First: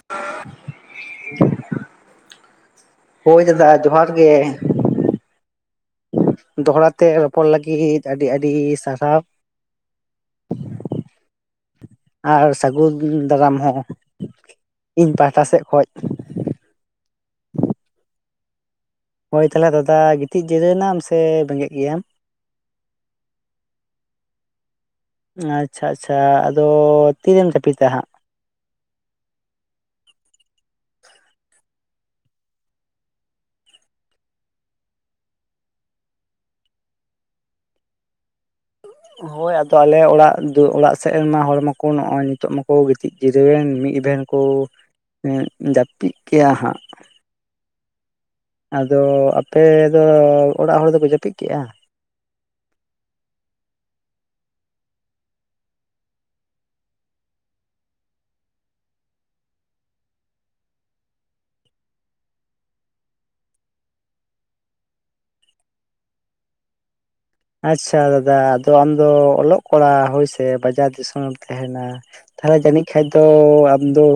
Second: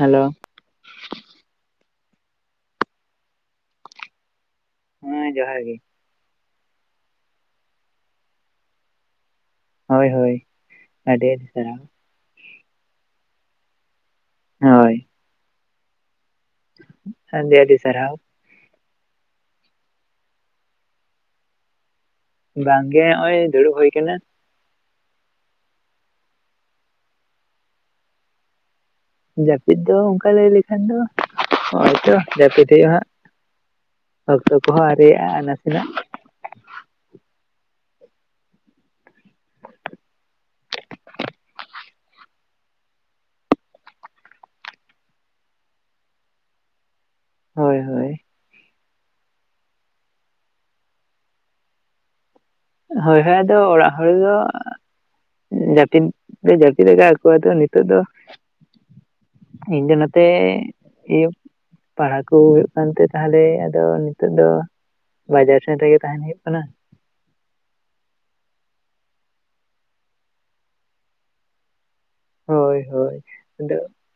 Hello ᱦᱳᱭ ᱫᱟᱫᱟ ᱡᱚᱦᱟᱨ ᱜᱮ ᱦᱮᱸᱻ ᱡᱚᱦᱟᱨ ᱜᱮ ᱫᱚᱦᱲᱟ ᱛᱮ ᱨᱚᱯᱚᱲ ᱞᱟᱹᱜᱤᱫ ᱟᱹᱰᱤ ᱟᱹᱰᱤ ᱥᱟᱨᱦᱟᱣ᱾ ᱦᱳᱭ ᱦᱳᱭ ᱟᱹᱰᱤ ᱟᱹᱰᱤ ᱥᱟᱨᱦᱟᱣ᱾ ᱟᱨ ᱥᱟᱹᱜᱩᱱ ᱫᱟᱨᱟᱢ ᱦᱚᱸ ᱦᱳᱭ ᱤᱧ ᱯᱟᱦᱴᱟ ᱥᱮᱜ ᱠᱷᱚᱡ ᱟᱹᱰᱤ ᱟᱹᱰᱤ ᱥᱟᱨᱟᱣ ᱦᱳᱭ ᱛᱟᱦᱟᱞᱮ ᱫᱟᱫᱟ ᱜᱤᱛᱤᱡ ᱡᱤᱨᱟᱹᱣᱱᱟᱢ ᱥᱮ ᱵᱮᱸᱜᱮᱫ ᱜᱮᱭᱟᱢ? ᱵᱟᱝᱜᱮ ᱱᱚᱜᱼᱚᱭ ᱫᱩᱲᱩᱵ ᱦᱩᱭ ᱠᱟᱱᱟ ᱾ ᱟᱪᱷᱟ-ᱟᱪᱷᱟ ᱟᱫᱚ ᱛᱤᱨᱮᱢ ᱡᱟᱯᱤᱫᱛᱮ ᱦᱟᱸᱜ? ᱡᱟᱹᱯᱤᱫ ᱫᱚ ᱚᱱᱠᱟ ᱞᱟᱹᱭ ᱞᱮᱠᱷᱟᱱ ᱫᱚ ᱱᱚᱜᱼᱚᱭ ᱛᱚ ᱡᱟᱹᱯᱤᱫ ᱦᱩᱭᱩᱜᱼᱟ ᱦᱟᱸᱜ᱾ ᱚᱠᱛᱚ ᱠᱚᱦᱚᱸ ᱟᱨᱮᱭᱟᱜᱼᱟ ᱟᱨ ᱱᱟᱥᱮᱱᱟᱜ ᱦᱚᱭ ᱟᱫᱚ ᱟᱞᱮ ᱚᱲᱟᱜ ᱫᱩ ᱚᱲᱟᱜ ᱥᱮᱫ ᱨᱮᱱᱢᱟ ᱦᱚᱲ ᱢᱟᱠᱚ ᱱᱚᱜᱼᱚᱭ ᱱᱤᱛᱚᱜ ᱢᱟᱠᱚ ᱜᱤᱛᱤᱡ ᱡᱤᱨᱟᱹᱣᱮᱱ ᱢᱤᱫ ᱮᱵᱷᱮᱱ ᱠᱚ ᱡᱟᱹᱯᱤᱫ ᱠᱮᱜ-ᱟ ᱦᱟᱸᱜ ᱦᱚᱭ-ᱦᱚᱭ ᱟᱫᱚ ᱟᱯᱮᱫ ᱫᱚ ᱚᱲᱟᱜ ᱦᱚᱲ ᱫᱚᱠᱚ ᱡᱟᱹᱯᱤᱫ ᱠᱮᱫᱼᱟ? ᱦᱚᱭ-ᱦᱚᱭ ᱟᱫᱚ ᱚᱲᱟᱜ ᱦᱚᱲᱫᱚ ᱡᱟᱹᱯᱤᱫ, ᱡᱟᱹᱯᱤᱫ ᱟᱠᱟᱜ ᱟᱠᱚ ᱟᱫᱚ ᱱᱤᱛᱚᱜ ᱫᱚ ᱤᱧ ᱫᱚ ᱱᱚᱛᱮ ᱤᱭᱟᱹ ᱯᱟᱲᱦᱟᱣ ᱠᱚ ᱦᱩᱭᱩᱜ ᱠᱟᱱᱛᱮ ᱛᱟᱦᱚᱞᱮ ᱟᱫᱚ ᱱᱤᱛᱚᱜ ᱫᱚ ᱵᱟᱡᱟᱨ ᱥᱮᱱ ᱨᱮᱜᱮ ᱛᱟᱦᱮᱱ ᱦᱩᱭᱩᱜ ᱠᱟᱱᱟ᱾ ᱟᱪᱷᱟ ᱫᱟᱫᱟ ᱟᱫᱚ ᱟᱢᱫᱚ ᱚᱞᱚᱜ ᱠᱚᱲᱟ ᱦᱚᱭᱥᱮ ᱵᱟᱡᱟᱨ ᱫᱤᱥᱚᱢᱮ ᱨᱮᱢ ᱛᱟᱦᱮᱱᱟ ᱛᱟᱦᱚᱞᱮ ᱦᱳᱭ ᱡᱟᱹᱱᱤᱡ ᱠᱷᱟᱱᱡ ᱦᱳᱭ ᱫᱚ ᱟᱫᱚ ᱟᱢᱫᱚ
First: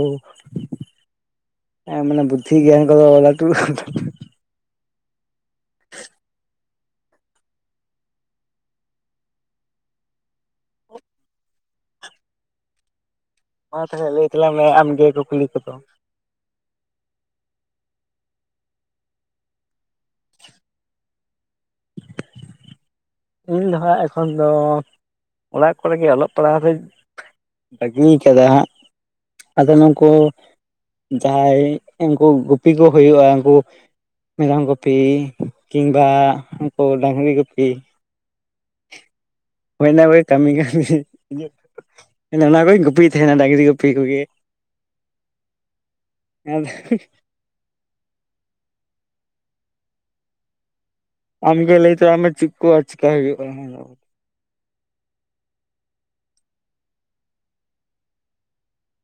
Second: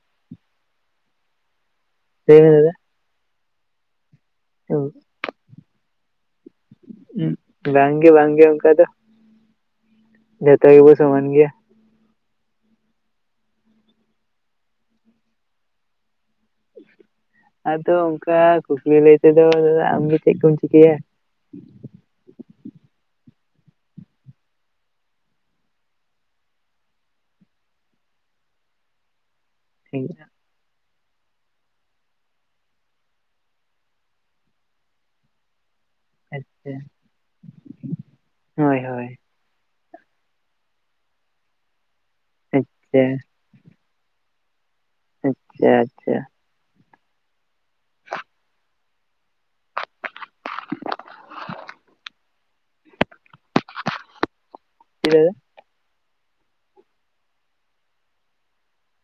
ᱦᱮᱸ ᱢᱟᱱᱮ ᱞᱟᱹᱭ ᱢᱮ ᱵᱩᱫᱽᱫᱷᱤ ᱫᱟᱫᱟ ᱜᱮᱭᱟ ᱠᱚ ᱫᱚ ᱞᱟᱴᱷᱩ ᱞᱟᱴᱷᱩ ᱾ [unintelligible] ᱵᱟᱝᱜᱮ-ᱵᱟᱝᱜᱮ ᱚᱱᱠᱟ ᱫᱚ ᱡᱚᱛᱚ ᱜᱮᱵᱚ ᱥᱚᱢᱟᱱ ᱜᱮᱭᱟ ᱢᱟ ᱛᱟᱦᱚᱞᱮ ᱞᱟᱹᱭ ᱛᱟᱞᱟᱝ ᱢᱮ ᱟᱢ ᱜᱮ ᱠᱩᱠᱞᱤ ᱠᱚᱫᱚ ᱟᱫᱚ ᱚᱱᱠᱟ ᱠᱩᱠᱞᱤ ᱞᱟᱹᱭ ᱛᱮᱫᱚ ᱫᱟᱫᱟ ᱟᱢ ᱜᱮ ᱪᱮᱫ ᱠᱚᱢ ᱪᱤᱠᱟᱹᱭᱟ ᱤᱧ ᱫᱚ ᱦᱟᱸᱜ ᱮᱠᱷᱚᱱ ᱫᱚ ᱚᱲᱟᱜ ᱠᱚᱨᱮ ᱜᱮ ᱚᱞᱚᱜ ᱯᱟᱲᱦᱟᱣᱚᱜ ᱨᱮ ᱵᱟᱹᱜᱤ ᱠᱟᱫᱟ ᱦᱟᱸᱜ ᱟᱫᱚ ᱱᱩᱠᱩ ᱡᱟᱦᱟᱸᱭ ᱩᱱᱠᱩ ᱜᱩᱯᱤ ᱠᱚ ᱦᱩᱭᱩᱜᱼᱟ᱾ ᱩᱱᱠᱩ ᱢᱮᱨᱚᱢ ᱜᱩᱯᱤ ᱠᱤᱢᱵᱟ ᱩᱱᱠᱩ ᱰᱟᱹᱝᱨᱤ ᱜᱩᱯᱤ ᱦᱚᱭ-ᱦᱚᱭ ᱦᱚᱭ ᱚᱱᱟ ᱠᱚᱜᱮ ᱠᱟᱹᱢᱤ, ᱠᱟᱹᱢᱤ ᱚᱱᱟ ᱠᱚᱧ ᱟᱪᱪᱷᱟ ᱜᱩᱯᱤᱭ ᱛᱟᱦᱮᱱᱟ ᱰᱟᱹᱝᱨᱤ ᱜᱩᱯᱤ ᱠᱚᱜᱮ ᱟᱪᱷᱟ-ᱟᱪᱷᱟ ᱟᱫᱚ ᱪᱮᱫ ᱦᱚᱸ ᱵᱟᱝ ᱟᱸᱡᱚᱢᱚᱜ ᱠᱟᱱᱟ ᱟᱢᱜᱮ ᱞᱟᱹᱭ ᱛᱟᱞᱟᱝ ᱢᱮ ᱪᱮᱫ ᱠᱚ ᱟᱨ ᱪᱮᱠᱟ ᱦᱩᱭᱩᱜᱼᱟ? ᱦᱤᱲᱟᱹ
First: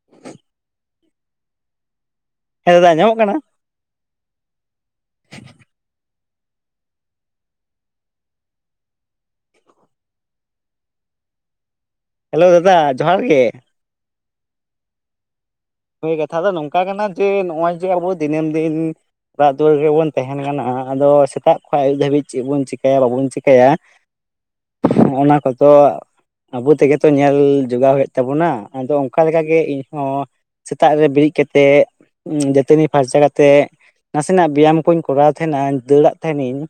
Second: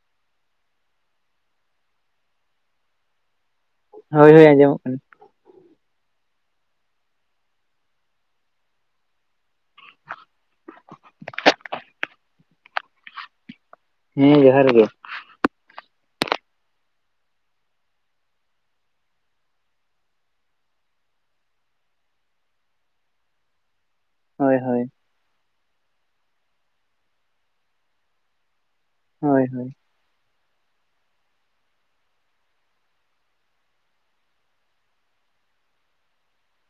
ᱪᱮᱫ ᱦᱚᱸ ᱵᱟᱝ ᱟᱸᱡᱚᱢᱚᱜ ᱠᱟᱱᱟ ᱦᱮᱸ ᱫᱟᱫᱟ ᱟᱸᱧᱟᱢᱚᱜ ᱠᱟᱱᱟ ᱦᱚᱭ-ᱦᱚᱭ ᱟᱸᱡᱚᱢᱚᱜ ᱠᱟᱱᱟ ᱪᱮᱫ ᱦᱚᱸ ᱵᱟᱝ ᱟᱸᱡᱚᱢᱚᱜ ᱠᱟᱱᱟ ᱦᱮᱞᱚ ᱫᱟᱫᱟ ᱡᱚᱦᱟᱨ ᱜᱮ ᱦᱮᱸ ᱡᱚᱦᱟᱨ ᱜᱮ ᱦᱚᱭ ᱠᱟᱛᱷᱟ ᱫᱚ ᱱᱚᱝᱠᱟ ᱠᱟᱱᱟ ᱡᱮ ᱱᱚᱜᱼᱚᱭ ᱡᱮ ᱟᱵᱚ ᱫᱤᱱᱟᱹᱢ-ᱫᱤᱱ ᱚᱲᱟᱜ ᱫᱩᱣᱟᱹᱨ ᱨᱮᱜᱮᱵᱚᱱ ᱛᱟᱦᱮᱱ ᱠᱟᱱᱟ ᱟᱫᱚ ᱥᱮᱛᱟᱜ ᱠᱷᱚᱱ ᱟᱹᱭᱩᱵ ᱫᱷᱟᱹᱵᱤᱡ ᱪᱮᱫ ᱵᱚᱱ ᱪᱮᱠᱟᱹᱭᱟ ᱵᱟᱵᱚᱱ ᱪᱮᱠᱟᱭᱟ? ᱪᱮᱫ ᱦᱚᱸ ᱵᱟᱝ ᱟᱸᱡᱚᱢᱚᱜ ᱠᱟᱱᱟ ᱦᱚᱭ-ᱦᱚᱭ ᱚᱱᱟ ᱠᱚᱫᱚ ᱟᱵᱚ ᱛᱮᱜᱮ ᱛᱚ ᱧᱮᱞ ᱡᱚᱜᱟᱣ ᱦᱩᱭᱩᱜ ᱛᱟᱵᱚᱱᱟ ᱟᱫᱚ ᱚᱱᱠᱟ ᱞᱮᱠᱟ ᱦᱳᱭ ᱜᱮ ᱦᱳᱭ ᱤᱧ ᱦᱚᱸ ᱥᱮᱛᱟᱜ ᱨᱮ ᱵᱮᱨᱮᱫ ᱠᱟᱛᱮᱫ ᱫᱟᱹᱛᱟᱹᱱᱤ ᱯᱷᱟᱨᱪᱟ ᱠᱟᱛᱮᱫ ᱱᱟᱥᱮᱱᱟᱜ ᱵᱮᱭᱟᱢ ᱠᱚᱧ ᱠᱚᱨᱟᱣ ᱛᱟᱦᱮᱱᱟ ᱫᱟᱹᱲᱟᱜ ᱛᱟᱦᱮᱱᱤᱧ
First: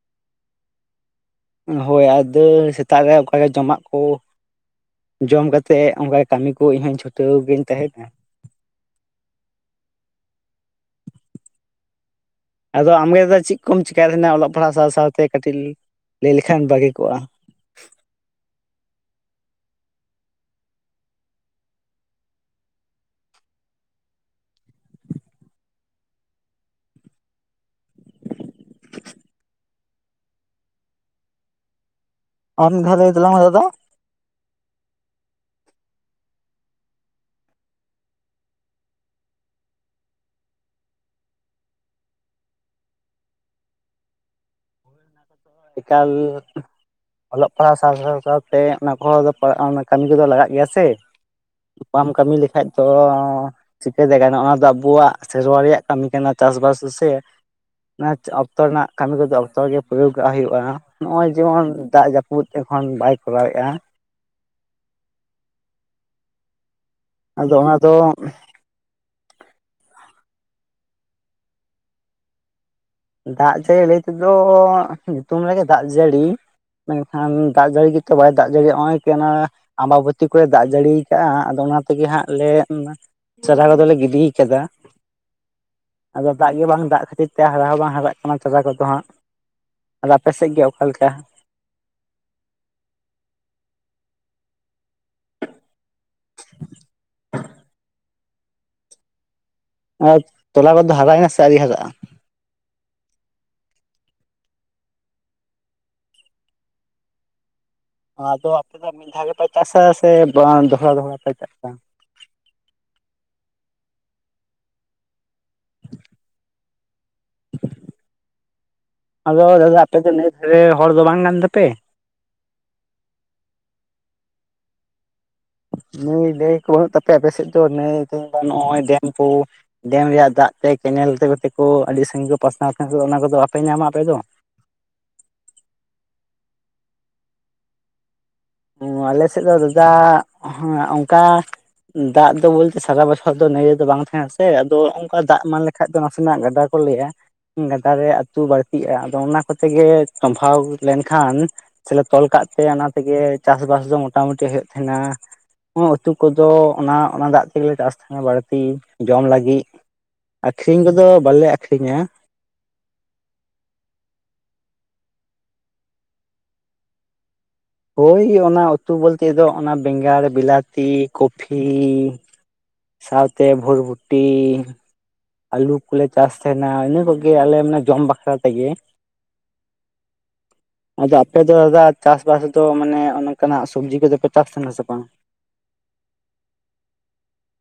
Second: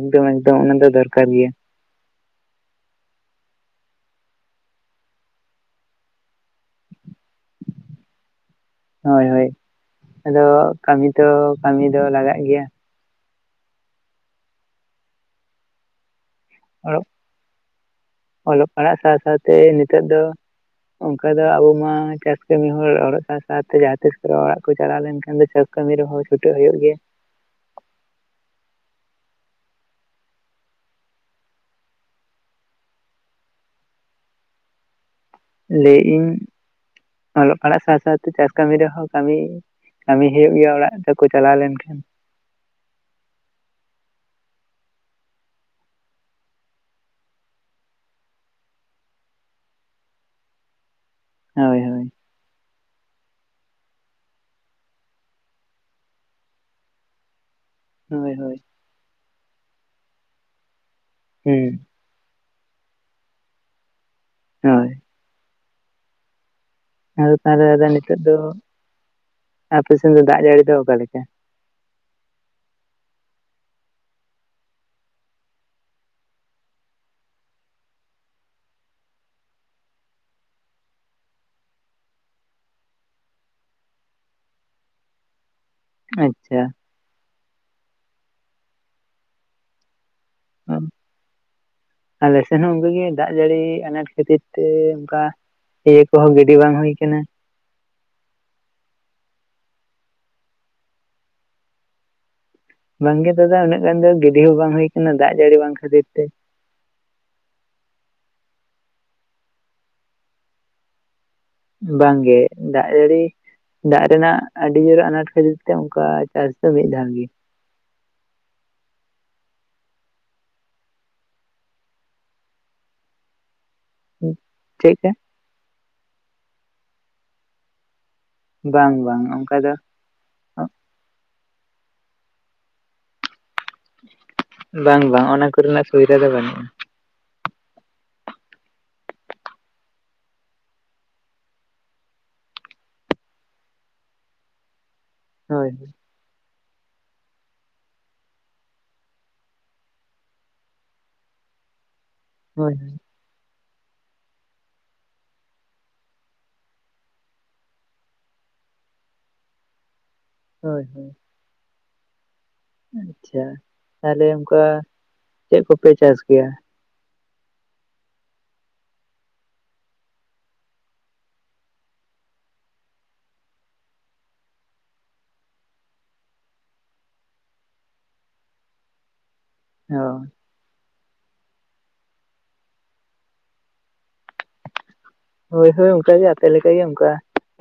ᱮᱠᱫᱚᱢ-ᱮᱠᱫᱚᱢ ᱚᱱᱟ ᱫᱚ ᱚᱱᱟ ᱫᱚ ᱫᱚᱨᱠᱟᱨ ᱜᱮᱭᱟ ᱦᱚᱭ ᱟᱫᱚ ᱥᱮᱛᱟᱜ ᱨᱮ ᱚᱱᱠᱟ ᱜᱮ ᱡᱚᱢᱟᱜ ᱠᱚ ᱡᱚᱢ ᱠᱟᱛᱮᱫ ᱚᱱᱠᱟ ᱠᱟᱹᱢᱤ ᱠᱚ ᱤᱧ ᱦᱚᱸ ᱪᱷᱩᱴᱟᱹᱣ ᱜᱤᱧ ᱛᱟᱦᱮᱸᱱᱟ ᱦᱚᱭ-ᱦᱚᱭ ᱟᱫᱚ ᱠᱟᱹᱢᱤ ᱛᱚ ᱠᱟᱹᱢᱤ ᱫᱚ ᱞᱟᱜᱟᱜ ᱜᱮᱭᱟ ᱟᱫᱚ ᱟᱢᱜᱮ ᱫᱟᱫᱟ ᱪᱮᱫ ᱠᱚᱢ ᱪᱮᱠᱟᱭ ᱛᱟᱦᱮᱱᱟ ᱚᱞᱚᱜ ᱯᱟᱲᱦᱟᱜ ᱥᱟᱶ-ᱥᱟᱣᱛᱮ ᱠᱟᱹᱴᱤᱡ ᱞᱟᱹᱭ ᱞᱮᱠᱷᱟᱱ ᱵᱷᱟᱜᱮ ᱚᱞᱚᱜ ᱠᱚᱜᱼᱟ᱾ ᱚᱞᱚᱜ ᱯᱟᱲᱦᱟᱜ ᱥᱟᱶ-ᱥᱟᱣᱛᱮ ᱱᱤᱛᱚᱜ ᱫᱚ ᱚᱱᱠᱟ ᱫᱚ ᱟᱵᱚ ᱢᱟ ᱪᱟᱥ ᱠᱟᱹᱢᱤ ᱦᱚᱲ ᱚᱲᱚᱜ ᱥᱟᱶ-ᱥᱟᱣᱛᱮ ᱡᱟᱦᱟᱸ ᱛᱤᱥ ᱠᱚᱨᱮ ᱚᱲᱟᱜ ᱠᱚ ᱪᱟᱞᱟᱣ ᱞᱮᱱᱠᱷᱟᱱ ᱫᱚ ᱪᱟᱥ ᱠᱟᱹᱢᱤ ᱨᱮᱦᱚᱸ ᱪᱷᱩᱴᱟᱹᱜ ᱦᱩᱭᱩᱜ ᱜᱮᱭᱟ᱾ ᱟᱢ ᱢᱤᱫ ᱫᱷᱟ ᱞᱟᱹᱭ ᱛᱟᱞᱟᱝ ᱢᱮ ᱫᱟᱫᱟ ᱾ ᱞᱟᱹᱭᱮᱜ ᱤᱧ ᱚᱞᱚᱜ ᱯᱟᱲᱦᱟᱜ ᱥᱟᱶ ᱥᱟᱶᱛᱮ ᱪᱟᱥ ᱠᱟᱹᱢᱤ ᱨᱮᱦᱚᱸ ᱠᱟᱹᱢᱤ ᱠᱟᱹᱢᱤ ᱦᱳᱭᱳᱜ ᱜᱮᱭᱟ ᱚᱲᱟᱜ ᱛᱮᱠᱚ ᱪᱟᱞᱟᱣ ᱞᱮᱱᱠᱷᱟᱱ ᱾ ᱮᱠᱟᱞ ᱚᱞᱚᱜ ᱯᱟᱲᱦᱟᱣ ᱥᱟᱶ ᱥᱟᱶ ᱥᱟᱶᱛᱮ ᱚᱱᱟ ᱠᱚᱦᱚᱸ [unintelligible] ᱚᱱᱟ ᱠᱟᱹᱢᱤ ᱠᱚᱫᱚ ᱞᱟᱜᱟᱜ ᱜᱮᱭᱟ ᱥᱮ ᱾ ᱦᱳᱭ ᱦᱳᱭ ᱵᱟᱢ ᱠᱟᱹᱢᱤ ᱞᱮᱠᱷᱟᱡ ᱛᱚ ᱪᱤᱠᱟᱹᱛᱮ ᱜᱟᱱᱚᱜ ᱚᱱᱟ ᱫᱚ ᱟᱵᱚᱣᱟᱜ ᱥᱮᱨᱣᱟ ᱨᱮᱭᱟᱜ ᱠᱟᱹᱢᱤ ᱠᱟᱱᱟ ᱪᱟᱥᱵᱟᱥ ᱥᱮ ᱚᱱᱟ ᱦᱳᱭ ᱦᱳᱭ ᱚᱠᱛᱚ ᱨᱮᱱᱟᱜ ᱠᱟᱹᱢᱤ ᱠᱚᱫᱚ ᱚᱠᱛᱚ ᱨᱮ ᱜᱮ ᱯᱨᱭᱳᱜᱟᱜ ᱦᱩᱭᱩᱜᱼᱟ ᱾ ᱱᱚᱜᱼᱚᱭ ᱡᱮᱢᱚᱱ ᱦᱩᱸ ᱫᱟᱜ ᱡᱟᱹᱯ ᱯᱩᱫ ᱮᱠᱷᱚᱱ ᱵᱟᱭ ᱠᱚᱨᱟᱣᱮᱜᱼᱟ ᱾ ᱦᱳᱭ ᱾ ᱟᱫᱚ ᱛᱟᱦᱚᱞᱮ ᱟᱫᱚ ᱱᱤᱛᱚᱜ ᱫᱚ ᱟᱯᱮ ᱥᱮᱱ ᱫᱚ ᱫᱟᱜ ᱡᱟᱹᱲᱤ ᱫᱚ ᱚᱠᱟ ᱞᱮᱠᱟ? ᱫᱟᱜ ᱡᱟᱹᱲᱤ ᱞᱟᱹᱭ ᱛᱮᱫᱚ ᱧᱩᱛᱩᱢ ᱨᱮᱜᱮ ᱫᱟᱜ ᱡᱟᱹᱲᱤ ᱾ ᱢᱮᱱᱠᱷᱟᱱ ᱫᱟᱜ ᱡᱟᱹᱲᱤ ᱜᱮᱛᱚ ᱵᱟᱭ ᱫᱟᱜ ᱡᱟᱹᱲᱤᱭᱮᱫ ᱱᱚᱜᱼᱚᱭ ᱠᱮᱱᱳ ᱟᱢᱵᱟᱵᱚᱛᱤ ᱠᱚᱨᱮ ᱫᱟᱜ ᱡᱟᱹᱲᱤ ᱟᱠᱟᱜᱼᱟ ᱟᱫᱚ ᱚᱱᱟ ᱛᱮᱜᱮ ᱦᱟᱸᱜ ᱞᱮ ᱪᱟᱨᱟ ᱠᱚᱫᱚ ᱞᱮ ᱜᱤᱰᱤ ᱠᱟᱫᱟ ᱾ ᱟᱫᱚ ᱫᱟᱜ ᱜᱮ ᱟᱪᱪᱷᱟ ᱵᱟᱝ ᱫᱟᱜ ᱠᱷᱟᱹᱛᱤᱨ ᱛᱮ ᱦᱟᱨᱟ ᱦᱚᱸ ᱵᱟᱝ ᱦᱟᱨᱟᱜ ᱠᱟᱱᱟ ᱛᱚᱞᱟ ᱠᱚᱫᱚ ᱦᱟᱸᱜ ᱾ ᱟᱫᱚ ᱟᱯᱮ ᱥᱮᱫ ᱜᱮ ᱚᱠᱟ ᱞᱮᱠᱟ? ᱟᱞᱮ ᱥᱮᱱ ᱦᱚᱸ ᱚᱱᱠᱟᱜᱮ ᱫᱟᱜ ᱡᱟᱹᱲᱤ ᱟᱱᱟᱴ ᱠᱷᱟᱹᱛᱤᱨ ᱛᱮ ᱚᱱᱠᱟ ᱤᱭᱟᱹ ᱠᱚᱦᱚᱸ ᱜᱤᱰᱤ ᱵᱟᱝ ᱦᱩᱭ ᱟᱠᱟᱱᱟ ᱾ ᱟᱨ ᱛᱚᱞᱟ ᱠᱚᱫᱚ ᱦᱟᱨᱟᱭᱮᱱᱟ ᱥᱮ ᱟᱹᱣᱨᱤ ᱦᱟᱨᱟᱜᱼᱟ? ᱵᱟᱝ ᱜᱮ ᱫᱟᱫᱟ ᱩᱱᱟᱹᱜ ᱜᱟᱱ ᱫᱚ ᱜᱤᱰᱤ ᱦᱚᱸ ᱵᱟᱝ ᱦᱩᱭ ᱟᱠᱟᱱᱟ ᱫᱟᱜ ᱡᱟᱹᱲᱤ ᱵᱟᱝ ᱠᱷᱟᱹᱛᱤᱨ ᱛᱮ ᱾ ᱟᱫᱚ ᱟᱯᱮ ᱫᱚ ᱢᱤᱫ ᱫᱷᱟᱣ ᱜᱮᱯᱮ ᱪᱟᱥᱟ ᱥᱮ ᱚᱸ ᱫᱚᱦᱚᱲᱟ ᱫᱚᱦᱚᱲᱟ ᱯᱮ ᱪᱟᱥᱟ? ᱵᱟᱝ ᱜᱮ ᱫᱟᱜ ᱡᱟᱹᱲᱤ ᱫᱟᱜ ᱨᱮᱱᱟᱜ ᱟᱹᱰᱤ ᱡᱳᱨ ᱟᱱᱟᱴ ᱠᱷᱟᱹᱛᱤᱨ ᱛᱮ ᱚᱱᱠᱟ ᱪᱟᱥ ᱫᱚ ᱢᱤᱫ ᱫᱷᱟᱣ ᱜᱮ ᱾ ᱟᱫᱚ ᱫᱟᱫᱟ ᱟᱯᱮ ᱫᱚ ᱱᱟᱹᱭ ᱫᱷᱟᱨ ᱦᱚᱲ ᱫᱚ ᱵᱟᱝ ᱠᱟᱱ ᱛᱟᱯᱮ? ᱪᱮᱫ ᱠᱟ? ᱱᱟᱹᱭ ᱱᱟᱹᱭ ᱠᱚ ᱵᱟᱹᱱᱩᱜ ᱛᱟᱯᱮᱭᱟ ᱟᱯᱮ ᱥᱮᱫ ᱫᱚ ᱱᱟᱹᱭ ᱠᱤᱝᱵᱟ ᱱᱚᱜᱼᱚᱭ ᱵᱟᱝ ᱰᱮᱢ ᱵᱟᱝ ᱠᱚ? ᱚᱱᱠᱟ ᱫᱚ ᱰᱮᱢ ᱨᱮᱭᱟᱜ ᱫᱟᱜ ᱛᱮ ᱠᱮᱱᱮᱞ ᱛᱮ ᱠᱚ ᱛᱮ ᱠᱚ ᱟᱹᱰᱤ ᱥᱟᱺᱜᱤᱧ ᱠᱚ ᱯᱟᱥᱱᱟᱣ ᱛᱟᱦᱮᱸ ᱚᱱᱟ ᱠᱚᱫᱚ ᱵᱟᱯᱮ ᱧᱟᱢᱟ ᱟᱯᱮ ᱫᱚ? ᱵᱟᱝ ᱵᱟᱝ ᱚᱱᱟ ᱠᱚᱨᱮᱱᱟᱜ ᱥᱩᱵᱤᱫᱷᱟ ᱫᱚ ᱵᱟᱹᱱᱩᱜᱼᱟ ᱾ ᱟᱞᱮ ᱥᱮᱫ ᱫᱚ ᱫᱟᱫᱟ ᱚᱱᱠᱟ ᱫᱟᱜ ᱫᱚ ᱵᱚᱞᱛᱮ ᱥᱟᱨᱟ ᱵᱚᱪᱷᱚᱨ ᱫᱚ ᱱᱟᱹᱭ ᱨᱮ ᱫᱚ ᱵᱟᱝ ᱛᱟᱦᱮᱸᱱᱟ ᱥᱮ, ᱟᱫᱚ ᱚᱝᱠᱟ ᱫᱟᱜ ᱮᱢᱟᱱ ᱦᱳᱭ ᱞᱮᱠᱷᱟᱡ ᱫᱚ ᱥᱮᱱᱟᱜ ᱜᱟᱰᱟ ᱠᱚ ᱞᱟᱹᱭᱟ ᱾ ᱜᱟᱰᱟ ᱨᱮ ᱟᱹᱛᱩ ᱵᱟᱹᱲᱛᱤᱜᱼᱟ, ᱟᱫᱚ ᱚᱱᱟ ᱠᱚᱛᱮ ᱜᱮ ᱥᱚᱢᱵᱷᱟᱣ ᱞᱮᱱᱠᱷᱟᱱ ᱥᱮᱞᱮ ᱛᱚᱞ ᱠᱟᱜ ᱛᱮ ᱦᱳᱭ ᱚᱱᱟ ᱛᱮᱜᱮ ᱪᱟᱥ ᱵᱟᱥ ᱫᱚ ᱢᱚᱴᱟ ᱢᱩᱴᱤ ᱦᱩᱭᱩᱜ ᱛᱟᱦᱮᱸᱱᱟ ᱾ ᱩᱛᱩ ᱠᱚᱫᱚ ᱚᱱᱟ ᱚᱱᱟ ᱫᱟᱜ ᱛᱮᱜᱮ ᱞᱮ ᱪᱟᱥ ᱛᱟᱦᱮᱱᱟ ᱵᱟᱲᱛᱤ ᱡᱚᱢ ᱞᱟᱹᱜᱤᱫ ᱾ ᱟᱹᱠᱷᱨᱤᱧ ᱦᱳᱭ ᱠᱚᱫᱚ ᱦᱳᱭ ᱵᱟᱞᱮ ᱟᱠᱷᱨᱤᱧᱟ ᱾ ᱟᱪᱪᱷᱟ, ᱛᱟᱦᱚᱞᱮ ᱚᱱᱠᱟ ᱪᱮᱫ ᱠᱚᱯᱮ ᱪᱟᱥ ᱜᱮᱭᱟ? ᱦᱳᱭ ᱚᱱᱟ ᱩᱛᱩ ᱵᱚᱞᱛᱮ ᱫᱚ ᱚᱱᱟ ᱵᱮᱸᱜᱟᱲ, ᱵᱞᱟᱹᱛᱤ, ᱠᱚᱯᱷᱤ ᱥᱟᱶᱛᱮ ᱵᱷᱨᱵᱩᱴᱤ ᱟᱹᱞᱩ ᱠᱚᱞᱮ ᱪᱟᱥ ᱛᱟᱦᱮᱱᱟ ᱤᱱᱟᱹ ᱠᱚᱜᱮ ᱟᱞᱮ ᱢᱟᱱᱮ ᱡᱚᱢ ᱵᱟᱠᱷᱨᱟ ᱛᱮᱜᱮ ᱾ ᱚ ᱾ ᱟᱫᱚ ᱟᱯᱮ ᱫᱚ ᱫᱟᱫᱟ ᱪᱟᱥ ᱵᱟᱥ ᱫᱚ ᱢᱟᱱᱮ ᱚᱱᱠᱟᱱᱟᱜ ᱥᱚᱵᱽᱡᱤ ᱠᱚᱫᱚ ᱯᱮ ᱪᱟᱥ ᱛᱟᱦᱮᱱᱟ ᱥᱮ ᱵᱟᱝ? ᱦᱳᱭ ᱦᱳᱭ ᱚᱱᱠᱟ ᱜᱮ ᱟᱯᱮ ᱞᱮᱠᱟ ᱜᱮ ᱚᱱᱠᱟ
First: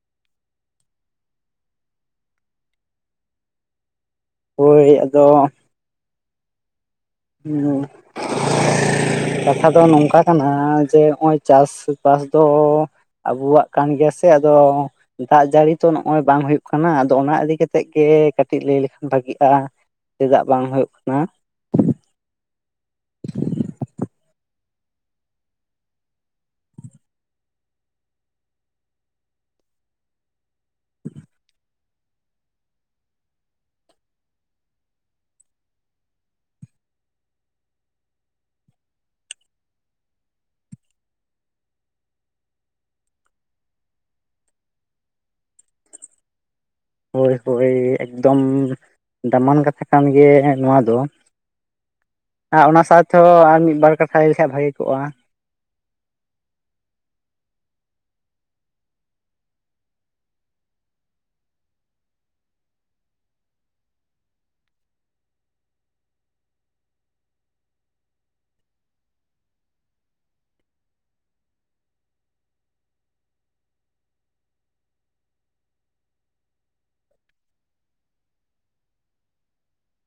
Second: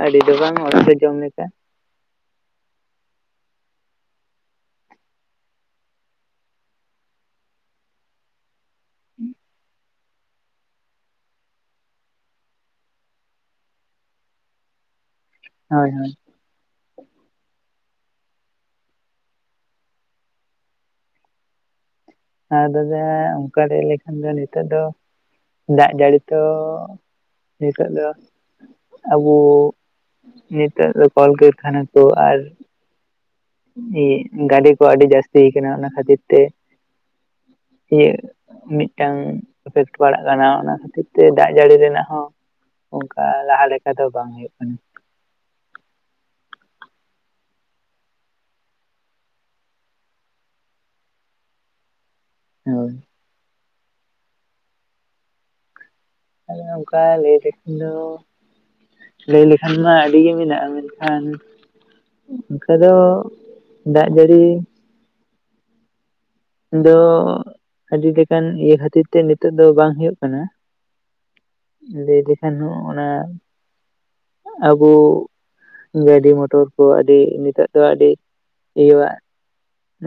ᱟᱹᱰᱤ ᱫᱚ ᱵᱟᱝ ᱚᱲᱟᱜ ᱨᱮ ᱡᱚᱢ ᱞᱮᱠᱟ ᱾ ᱦᱳᱭ ᱟᱫᱚ ᱦᱩᱸ, [inaudible] ᱠᱟᱛᱷᱟ ᱫᱚ ᱱᱚᱝᱠᱟ ᱠᱟᱱᱟ ᱡᱮ ᱱᱚᱜᱼᱚᱭ ᱪᱟᱥ ᱵᱟᱥ ᱫᱚ ᱟᱵᱚᱣᱟᱜ ᱠᱟᱱ ᱜᱮᱭᱟ ᱥᱮ ᱟᱫᱚ ᱫᱟᱜ ᱡᱟᱹᱲᱤ ᱛᱚ ᱦᱳᱭ ᱦᱳᱭ ᱱᱚᱜᱼᱚᱭ ᱵᱟᱝ ᱦᱩᱭᱩᱜ ᱠᱟᱱᱟ ᱟᱫᱚ ᱚᱱᱟ ᱤᱫᱤ ᱠᱟᱛᱮ ᱜᱮ ᱠᱟᱹᱴᱤᱡ ᱞᱟᱹᱭ ᱞᱮᱠᱷᱟᱱ ᱵᱷᱟᱜᱤᱜᱼᱟ ᱪᱮᱫᱟᱜ ᱵᱟᱝ ᱦᱩᱭᱩᱜ ᱠᱟᱱᱟ? ᱟᱨ ᱫᱟᱫᱟ ᱚᱱᱠᱟ ᱞᱟᱹᱭ ᱞᱮᱠᱷᱟᱱ ᱫᱚ ᱱᱤᱛᱚᱜ ᱫᱚ ᱫᱟᱜ ᱡᱟᱹᱲᱤ ᱛᱚ ᱱᱤᱛᱚᱜ ᱫᱚ ᱟᱵᱚ ᱱᱤᱛᱟᱨ ᱫᱚ ᱠᱚᱞ ᱠᱟᱹᱨᱠᱷᱟᱱᱟ ᱠᱚ ᱟᱨ ᱜᱟᱹᱰᱤ ᱠᱚ ᱟᱹᱰᱤ ᱡᱟᱹᱥᱛ ᱠᱟᱱᱟ ᱚᱱᱟ ᱠᱷᱟᱹᱛᱤᱨ ᱛᱮ ᱤᱭᱟᱹ ᱢᱤᱫᱴᱟᱝ ᱤᱯᱷᱮᱠᱴ ᱯᱟᱲᱟᱜ ᱠᱟᱱᱟ ᱚᱱᱟ ᱠᱷᱟᱹᱛᱤᱨ ᱛᱮ ᱫᱟᱜ ᱡᱟᱹᱲᱤ ᱨᱮᱱᱟᱜ ᱦᱚᱸ ᱚᱱᱠᱟ ᱞᱟᱦᱟ ᱞᱮᱠᱟ ᱫᱚ ᱵᱟᱝ ᱦᱩᱭᱩᱜ ᱠᱟᱱᱟ ᱾ ᱦᱳᱭ ᱦᱳᱭ ᱮᱠᱫᱚᱢ ᱫᱟᱢᱟᱱ ᱠᱟᱛᱷᱟ ᱠᱟᱱ ᱜᱮᱭᱟ ᱱᱚᱣᱟ ᱫᱚ ᱾ ᱟᱨ ᱚᱱᱟ ᱦᱳᱭ ᱥᱟᱶ ᱛᱮᱦᱚᱸ ᱟᱨ ᱢᱤᱫ ᱵᱟᱨ ᱠᱟᱛᱷᱟ ᱞᱟᱹᱭ ᱞᱮᱠᱷᱟᱱ ᱵᱷᱟᱜᱮ ᱠᱚᱜᱼᱟ᱾ ᱟᱫᱚ ᱚᱱᱠᱟ ᱞᱟᱹᱭ ᱞᱮᱠᱷᱟᱱ ᱫᱚ ᱞᱟᱹᱭ ᱞᱮᱠᱷᱟᱱ ᱢᱟ ᱟᱹᱰᱤ ᱜᱮ ᱢᱮᱱᱟᱜᱼᱟ ᱢᱮᱱᱠᱷᱟᱱ ᱚᱱᱠᱟ ᱫᱚ ᱫᱟᱜ ᱡ ᱟᱹᱲᱤ ᱫᱚ ᱟᱹᱰᱤᱞᱮᱠᱟᱱ ᱤᱭᱟᱹ ᱠᱷᱟᱹᱛᱤᱨ ᱛᱮ ᱱᱤᱛᱚᱜ ᱫᱚ ᱵᱟᱝ ᱦᱩᱭᱩᱜ ᱠᱟᱱᱟ ᱾ ᱞᱟᱹᱭ ᱞᱮᱠᱷᱟᱱ ᱦᱚᱸ ᱚᱱᱟ ᱟᱵᱚ ᱜᱟᱹᱰᱤ ᱢᱚᱴᱚᱨ ᱠᱚ ᱟᱹᱰᱤ ᱱᱤᱛᱚᱜ ᱫᱚ ᱟᱹᱰᱤ ᱤᱭᱟᱹᱣᱟ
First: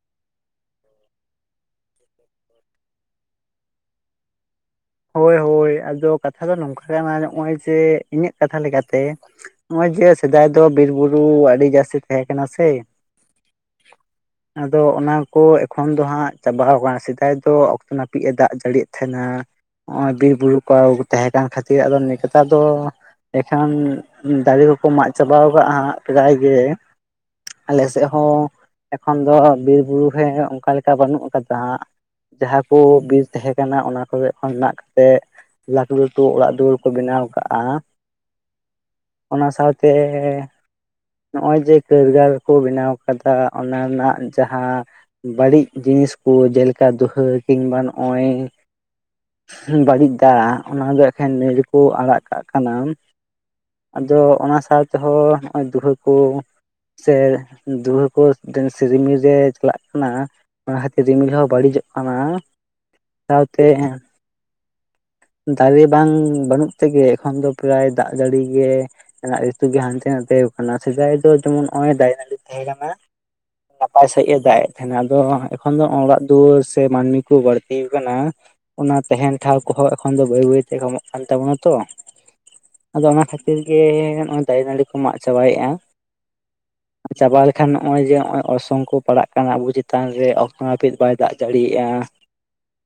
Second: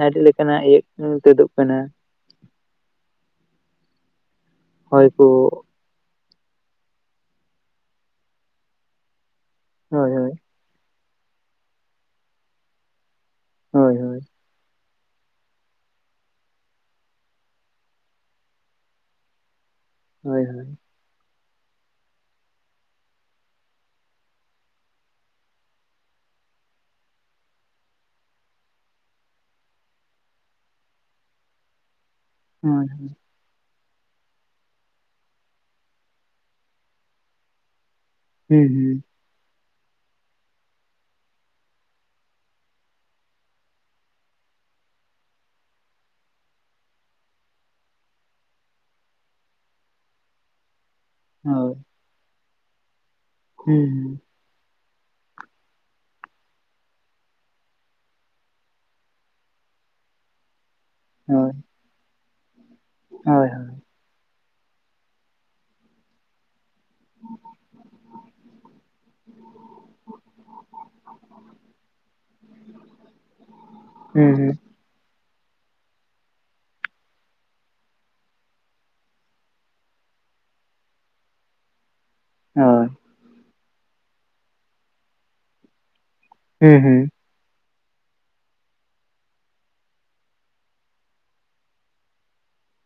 ᱟᱹᱰᱤ ᱞᱮᱠᱟᱱᱟᱜ ᱤᱭᱟᱹ [inaudible] ᱛᱩᱫᱩᱜ ᱠᱟᱱᱟ [inaudible] ᱦᱚᱭ ᱠᱚ ᱦᱳᱭ ᱦᱳᱭ ᱟᱫᱚ ᱠᱟᱛᱷᱟ ᱫᱚ ᱱᱚᱝᱠᱟ [inaudible] ᱱᱚᱜᱼᱚᱭ ᱡᱮ ᱤᱧᱟᱹᱜ ᱠᱟᱛᱷᱟ ᱞᱮᱠᱟᱛᱮ ᱱᱚᱜᱼᱚᱭ ᱡᱮ ᱦᱳᱭ ᱦᱳᱭ ᱥᱮᱫᱟᱭ ᱫᱚ ᱵᱤᱨ ᱵᱩᱨᱩ ᱟᱹᱰᱤ ᱡᱟᱹᱥᱛᱤ ᱛᱟᱦᱮᱸ ᱠᱟᱱᱟ ᱥᱮ ᱦᱳᱭ ᱦᱳᱭ ᱟᱫᱚ ᱚᱱᱟ ᱠᱚ ᱮᱠᱷᱚᱱ ᱫᱚ ᱦᱟᱸᱜ ᱪᱟᱵᱟᱣ ᱠᱟᱱᱟ ᱥᱮᱫᱟᱭ ᱫᱚ ᱚᱠᱛᱚ ᱱᱟᱹᱯᱤᱛ ᱮ ᱫᱟᱜ ᱡᱟᱹᱲᱤᱭᱮᱫ ᱛᱟᱦᱮᱱᱟ ᱾ ᱱᱚᱜᱼᱚᱭ ᱵᱤᱨ ᱦᱳᱭ ᱦᱳᱭ ᱵᱩᱨᱩ ᱠᱚ ᱛᱟᱦᱮᱸ ᱠᱟᱱ ᱠᱷᱟᱹᱛᱤᱨ ᱟᱫᱚ ᱱᱮᱛᱟᱨ ᱫᱚ ᱮᱱᱠᱷᱟᱱ ᱫᱟᱨᱮ ᱫᱚᱠᱚ ᱢᱟᱜ ᱪᱟᱵᱟᱣ ᱠᱟᱜᱼᱟ ᱯᱨᱟᱭ ᱜᱮ ᱟᱞᱮ ᱥᱮᱜ ᱦᱚᱸ ᱮᱠᱷᱚᱱ ᱫᱚ ᱵᱤᱨ ᱵᱩᱨᱩ ᱨᱮ ᱚᱱᱠᱟ ᱞᱮᱠᱟ ᱵᱟᱹᱱᱩᱜ ᱠᱟᱫᱟ ᱾ ᱡᱟᱦᱟᱸ ᱠᱚ ᱦᱳᱭ ᱵᱤᱨ ᱛᱟᱦᱮᱸ ᱠᱟᱱᱟ ᱚᱱᱟ ᱠᱚᱨᱮ ᱠᱷᱚᱱ ᱢᱮᱱᱟᱜ ᱛᱮ ᱞᱟᱹᱴᱩ ᱞᱟᱹᱴᱩ ᱚᱲᱟᱜ ᱫᱩᱣᱟᱹᱨ ᱠᱚ ᱵᱮᱱᱟᱣ ᱟᱠᱟᱫᱼᱟ ᱾ ᱦᱩ ᱦᱩ᱾ ᱚᱱᱟ ᱥᱟᱶᱛᱮ ᱱᱚᱜ-ᱚᱭ ᱡᱮ ᱠᱟᱹᱨᱜᱚᱞ ᱠᱚ ᱵᱮᱱᱟᱣ ᱠᱟᱫᱟ ᱚᱱᱟ ᱨᱮᱱᱟᱜ ᱡᱟᱦᱟᱸ ᱵᱟᱹᱲᱤᱡᱽ ᱡᱤᱱᱤᱥ ᱠᱚ ᱡᱮᱞᱮᱠᱟ ᱫᱩᱸᱦᱟᱹ ᱠᱤᱝᱵᱟ ᱱᱚᱜ-ᱚᱭ ᱵᱟᱹᱲᱤᱡᱽ ᱫᱟᱜ ᱚᱱᱟ ᱫᱚ ᱮᱠᱷᱮᱱ ᱱᱟᱹᱭ ᱦᱳᱭ ᱨᱮᱠᱚ ᱟᱲᱟᱜ ᱠᱟᱜ ᱠᱟᱱᱟ᱾ ᱦᱩᱸ ᱦᱩᱸ ᱟᱫᱚ ᱚᱱᱟ ᱥᱟᱶ ᱛᱮᱦᱚᱸ ᱱᱚᱜᱼᱚᱭ ᱫᱩᱸᱦᱟᱹ ᱠᱚ ᱥᱮ ᱫᱩᱣᱟᱹ ᱠᱚ ᱥᱮ ᱨᱤᱢᱤᱞ ᱨᱮ ᱪᱟᱞᱟᱜ ᱠᱟᱱᱟ᱾ ᱚᱱᱟ ᱠᱷᱟᱹᱛᱤᱨ ᱨᱤᱢᱤᱞ ᱦᱚᱸ ᱦᱳᱭ ᱵᱟᱹᱲᱤᱡᱚᱜ ᱠᱟᱱᱟ ᱦᱳᱭ ᱦᱳᱭ ᱥᱟᱶᱛᱮ ᱫᱟᱨᱮ ᱵᱟᱝ ᱵᱟᱹᱱᱩᱜ ᱛᱮᱜᱮ ᱮᱠᱷᱚᱱ ᱫᱚ ᱯᱨᱟᱭ ᱫᱟᱜ ᱡᱟᱹᱲᱤ ᱜᱮ ᱨᱤᱛᱩ ᱜᱮ ᱦᱟᱱᱛᱮ ᱱᱟᱛᱮ ᱠᱟᱱᱟ ᱥᱮᱫᱟᱭ ᱫᱚ ᱡᱮᱢᱚᱱ ᱱᱚᱜ-ᱚᱭ ᱫᱟᱨᱮ ᱱᱟᱹᱲᱤ ᱛᱟᱦᱮᱸ ᱠᱟᱱᱟ᱾ ᱱᱟᱯᱟᱭ ᱦᱩᱸ ᱥᱟ-ᱤᱡ ᱮ ᱦᱩᱸ ᱫᱟᱭ᱾ ᱛᱟᱦᱮᱱᱟ ᱟᱫᱚ ᱮᱠᱷᱚᱱ ᱫᱚ ᱚᱲᱟᱜ ᱫᱩᱣᱟᱹᱨ ᱥᱮ ᱢᱟᱹᱱᱢᱤ ᱠᱚ ᱵᱟᱹᱲᱛᱤ ᱟᱠᱟᱱᱟ ᱚᱱᱟ ᱛᱟᱦᱮᱸᱱ ᱴᱷᱟᱶ ᱠᱚᱦᱚᱸ ᱮᱠᱷᱚᱱ ᱫᱚ ᱵᱟᱹᱭ ᱵᱟᱹᱭ ᱛᱮ ᱠᱚᱢᱚᱜ ᱠᱟᱱ ᱛᱟᱵᱚᱱᱟ ᱛᱚ᱾ ᱦᱳᱭ, ᱟᱫᱚ ᱚᱱᱟ ᱠᱷᱟᱹᱛᱤᱨ ᱜᱮ ᱱᱚᱜᱼᱚᱭ ᱫᱟᱨᱮ ᱱᱟᱹᱲᱤ ᱠᱚ ᱢᱟᱜ ᱪᱟᱵᱟᱭᱮᱫ-ᱟ᱾ ᱦᱩᱸ ᱦᱩᱸ ᱪᱟᱵᱟ ᱞᱮᱠᱷᱟᱱ ᱱᱚᱜ-ᱚᱭ ᱡᱮ ᱱᱚᱜ-ᱚᱭ ᱚᱨᱥᱚᱝ ᱠᱚ ᱯᱟᱲᱟᱜ ᱠᱟᱱᱟ ᱟᱵᱚ ᱪᱮᱛᱟᱱ ᱨᱮ ᱚᱠᱛᱚ ᱱᱟᱹᱯᱤᱛ ᱵᱟᱭ ᱫᱟᱜ ᱡᱟᱹᱲᱤᱭ-ᱟ᱾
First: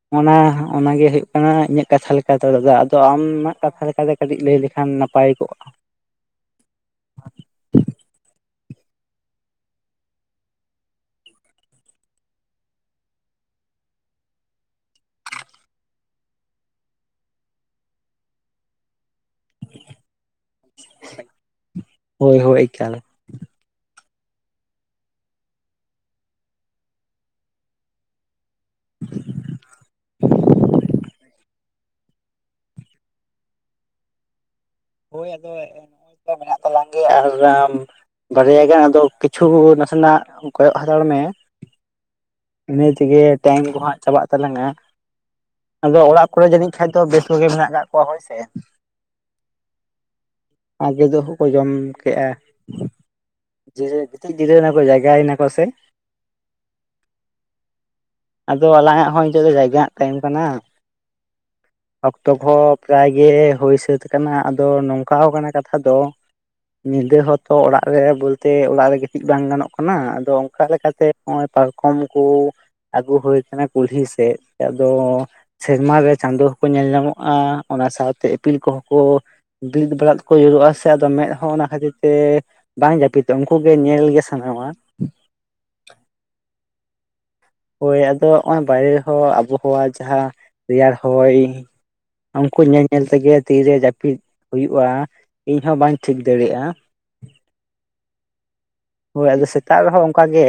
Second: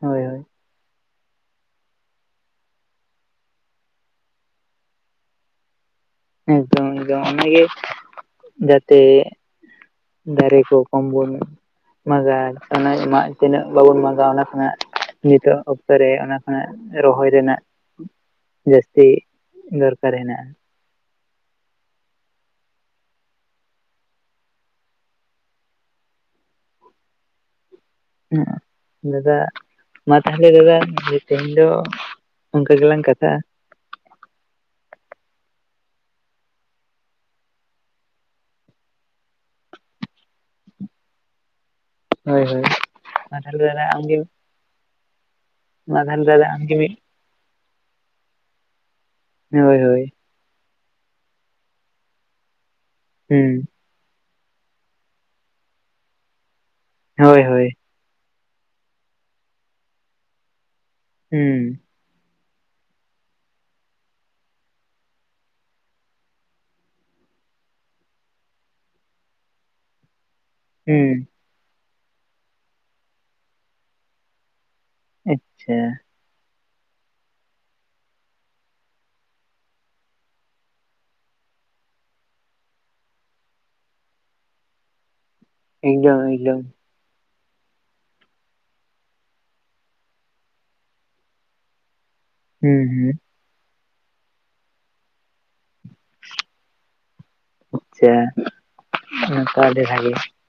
ᱦᱳᱭ ᱚᱱᱟ ᱦᱳᱭ ᱚᱱᱟᱜᱮ ᱦᱩᱭᱩᱜ ᱚᱱᱟ ᱤᱧᱟᱹᱜ ᱠᱟᱛᱷᱟ ᱞᱮᱠᱟᱛᱮ ᱫᱚ ᱟᱫᱚ ᱟᱢᱟᱜ ᱠᱟᱛᱷᱟ ᱞᱮᱠᱟᱛᱮ ᱠᱟᱹᱴᱤᱡ ᱞᱟᱹᱭ ᱞᱮᱠᱷᱟᱱ ᱱᱟᱯᱟᱭ ᱠᱚᱜ-ᱟ᱾ ᱮᱠᱫᱚᱢ ᱮᱠᱫᱚᱢ ᱚᱱᱟᱜᱮ ᱡᱟᱛᱮ ᱫᱟᱨᱮ ᱠᱚ ᱠᱚᱢ ᱵᱚᱱ ᱢᱟᱜᱟ ᱚᱱᱟ ᱢᱟᱜ ᱛᱤᱱᱟᱹᱜ ᱵᱟᱵᱚᱱ ᱢᱟᱜᱟ ᱚᱱᱟ ᱠᱷᱚᱱᱟᱜ ᱱᱤᱛᱚᱜ ᱚᱠᱛᱚ ᱨᱮ ᱚᱱᱟ ᱠᱷᱚᱱᱟᱜ ᱨᱚᱦᱚᱭ ᱨᱮᱱᱟᱜ ᱡᱟᱹᱥᱛᱤ ᱫᱚᱨᱠᱟᱨ ᱦᱮᱱᱟᱜ-ᱟ᱾ ᱦᱳᱭ ᱦᱳᱭ ᱮᱠᱟᱞ᱾ ᱦᱩᱸ ᱞᱮᱫᱟ ᱢᱟ ᱛᱟᱦᱚᱞᱮ ᱞᱮᱫᱟ ᱛᱮᱦᱮᱸᱧ ᱫᱚ ᱚᱱᱠᱟ ᱜᱮᱞᱟᱝ ᱠᱟᱛᱷᱟ-ᱟ᱾ ᱦᱳᱭ ᱟᱫᱚ ᱱᱚᱜ-ᱚᱭ ᱛᱚ ᱢᱮᱱᱟᱜ ᱛᱟᱞᱟᱝ ᱜᱮᱭᱟ ᱟᱨ ᱟᱢ ᱵᱟᱨᱮᱭᱟ ᱜᱟᱱ ᱟᱫᱚ ᱠᱤᱪᱷᱩ ᱱᱟᱥᱮᱱᱟᱜ ᱠᱚᱭᱚᱜ ᱦᱟᱛᱟᱲ ᱢᱮ, ᱦᱳᱭ ᱦᱳᱭ ᱤᱱᱟᱹ ᱛᱮᱜᱮ ᱢᱟ ᱛᱟᱦᱚᱞᱮ ᱴᱟᱭᱤᱢ ᱠᱚ ᱫᱟᱫᱟ ᱦᱟᱜ ᱟᱢᱜᱮ ᱪᱟᱵᱟᱜ ᱛᱟᱞᱟᱝᱟ, ᱟᱫᱚ ᱢᱟ ᱛᱟᱦᱚᱞᱮ ᱚᱲᱟᱜ ᱠᱚᱨᱮ ᱫᱟᱫᱟ ᱡᱟᱹᱱᱤᱡ ᱟᱢᱜᱮ ᱠᱷᱟᱡ ᱢᱤᱫ ᱫᱚ ᱵᱮᱥ ᱠᱚᱜᱮ ᱢᱮᱱᱟᱜ ᱠᱟᱜ ᱠᱚᱣᱟ ᱦᱳᱭᱥᱮ᱾ ᱦᱳᱭ ᱦᱳᱭ ᱟᱡᱚᱫᱚᱦᱚ ᱠᱚ ᱡᱚᱢ ᱠᱮᱜ-ᱟ᱾ ᱦᱩᱸ, ᱡᱮᱥᱮ ᱜᱤᱛᱤᱡ ᱡᱤᱨᱟᱹᱣᱱᱟ ᱠᱚ ᱡᱟᱭᱜᱟᱭᱮᱱᱟ ᱠᱚ ᱥᱮ᱾ ᱦᱳᱭ ᱦᱳᱭ ᱟᱫᱚ ᱟᱞᱟᱝᱟᱜ ᱦᱚᱸ ᱱᱤᱛᱚᱜ ᱫᱚ ᱡᱟᱭᱜᱟᱱᱟᱜ ᱴᱟᱭᱤᱢ ᱠᱟᱱᱟ᱾ ᱦᱩᱸ ᱚᱠᱛᱚ ᱠᱚᱦᱚᱸ ᱯᱨᱟᱭ ᱜᱮ ᱦᱩᱭ ᱥᱟᱹᱛ ᱠᱟᱱᱟ ᱟᱫᱚ ᱱᱚᱝᱠᱟ ᱠᱟᱱᱟ ᱠᱟᱛᱷᱟ ᱫᱚ ᱧᱤᱫᱟᱹ ᱦᱚᱸᱛᱚ ᱚᱲᱟᱜ ᱨᱮ ᱵᱟᱹᱛᱮ ᱚᱲᱟᱜ ᱨᱮ ᱜᱤᱛᱤᱡᱽ ᱵᱟᱝ ᱜᱟᱱᱚᱜ ᱠᱟᱱᱟ ᱟᱫᱚ ᱚᱠᱟ ᱞᱮᱠᱟᱛᱮ ᱦᱩᱸ ᱱᱚᱜ-ᱚᱭ ᱯᱟᱨᱠᱚᱢ ᱠᱚ ᱟᱹᱜᱩ ᱦᱩᱭ ᱠᱟᱱᱟ ᱠᱩᱞᱦᱤ ᱥᱮᱫ, ᱟᱫᱚ ᱟᱪᱪᱷᱟ ᱥᱮᱨᱢᱟ ᱨᱮ ᱪᱟᱸᱫᱚ ᱦᱚᱸᱠᱚ ᱧᱮᱞ ᱧᱟᱢᱚᱜ-ᱟ ᱚᱱᱟ ᱥᱟᱶᱛᱮ ᱤᱯᱤᱞ ᱠᱚᱦᱚᱸ ᱠᱚ ᱵᱤᱫ ᱵᱟᱲᱟᱫ ᱠᱚ ᱡᱩᱨᱟᱹᱜ-ᱟ ᱥᱮ ᱟᱫᱚ ᱢᱮᱫ ᱦᱚ ᱚᱱᱟ ᱠᱷᱟᱹᱛᱤᱨ ᱛᱮ ᱵᱟᱝ ᱡᱟᱹᱯᱤᱫᱚᱜ ᱩᱱᱠᱩᱜ ᱜᱮ ᱧᱮᱞᱜᱮ ᱥᱟᱱᱟᱣᱟ᱾ [unintelligible] ᱦᱳᱭ ᱟᱫᱚ ᱱᱚᱜ-ᱚᱭ ᱵᱟᱭᱨᱮ ᱨᱮᱦᱚᱸ ᱟᱵᱚ-ᱦᱟᱣᱟ ᱡᱟᱦᱟᱸ ᱨᱮᱭᱟᱲ ᱦᱚᱭ ᱩᱱᱠᱩ ᱦᱩᱸ ᱧᱮᱞ ᱧᱮᱞ ᱦᱩᱸ ᱛᱮᱜᱮ ᱛᱤᱨᱮ ᱡᱟᱹᱯᱤᱫ ᱦᱩᱭᱩᱜ-ᱟ, ᱤᱧ ᱦᱚᱸ ᱵᱟᱹᱧ ᱴᱷᱤᱠ ᱫᱟᱲᱮᱭᱟᱜ-ᱟ᱾ ᱟᱪᱪᱷᱟ ᱦᱳᱭ ᱟᱫᱚ ᱚᱱᱠᱟ ᱥᱮᱛᱟᱜ ᱟᱹᱰᱤ ᱨᱮᱦᱚᱸ ᱵᱷᱟᱜᱮ ᱚᱱᱠᱟ ᱜᱮ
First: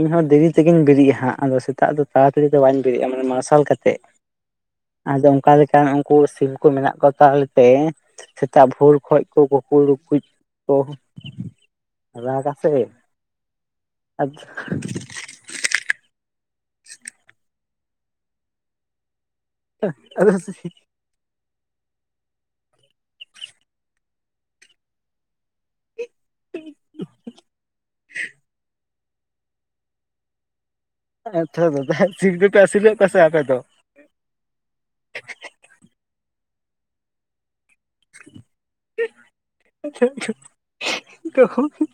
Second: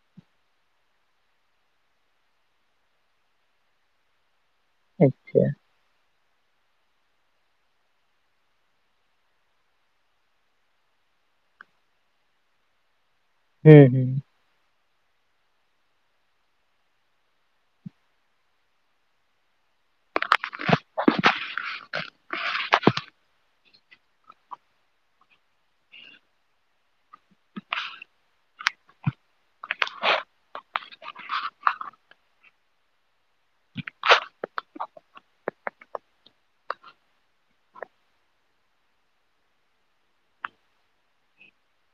ᱤᱧᱦᱚᱸ ᱫᱮᱨᱤ ᱛᱮᱜᱤᱧ ᱵᱤᱨᱤᱜ-ᱟ ᱦᱟᱸᱜ ᱟᱫᱚ ᱥᱮᱛᱟᱜ ᱫᱚ ᱛᱟᱲᱟᱛᱟᱲᱤ ᱫᱚ ᱵᱟᱹᱧ ᱵᱮᱨᱜ-ᱟ ᱢᱟᱱᱮ ᱢᱟᱨᱥᱟᱞ ᱠᱟᱛᱮᱜ ᱟᱫᱚ ᱟᱪᱪᱷᱟ ᱚᱝᱠᱟ ᱞᱮᱠᱟᱱ ᱩᱱᱠᱩ ᱥᱤᱢ ᱠᱚ ᱢᱮᱱᱟᱜ ᱠᱚ ᱛᱟᱞᱮ ᱛᱮ ᱥᱮᱛᱟᱜ ᱵᱷᱳᱨ ᱠᱷᱚᱡ ᱠᱚ ᱠᱩᱠᱩᱲᱠᱩᱡ ᱠᱚ ᱨᱟᱜᱟ ᱥᱮ ᱾ ᱦᱩᱸ ᱦᱩᱸ ᱟᱪᱪᱷᱟ [inaudible] ᱟᱪᱪᱷᱟ ᱫᱟᱫᱟ ᱥᱤᱢ ᱫᱚᱯᱮ ᱟᱹᱥᱩᱞᱮᱜ ᱠᱚᱣᱟ ᱥᱮ ᱟᱯᱮ ᱫᱚ? [inaudible]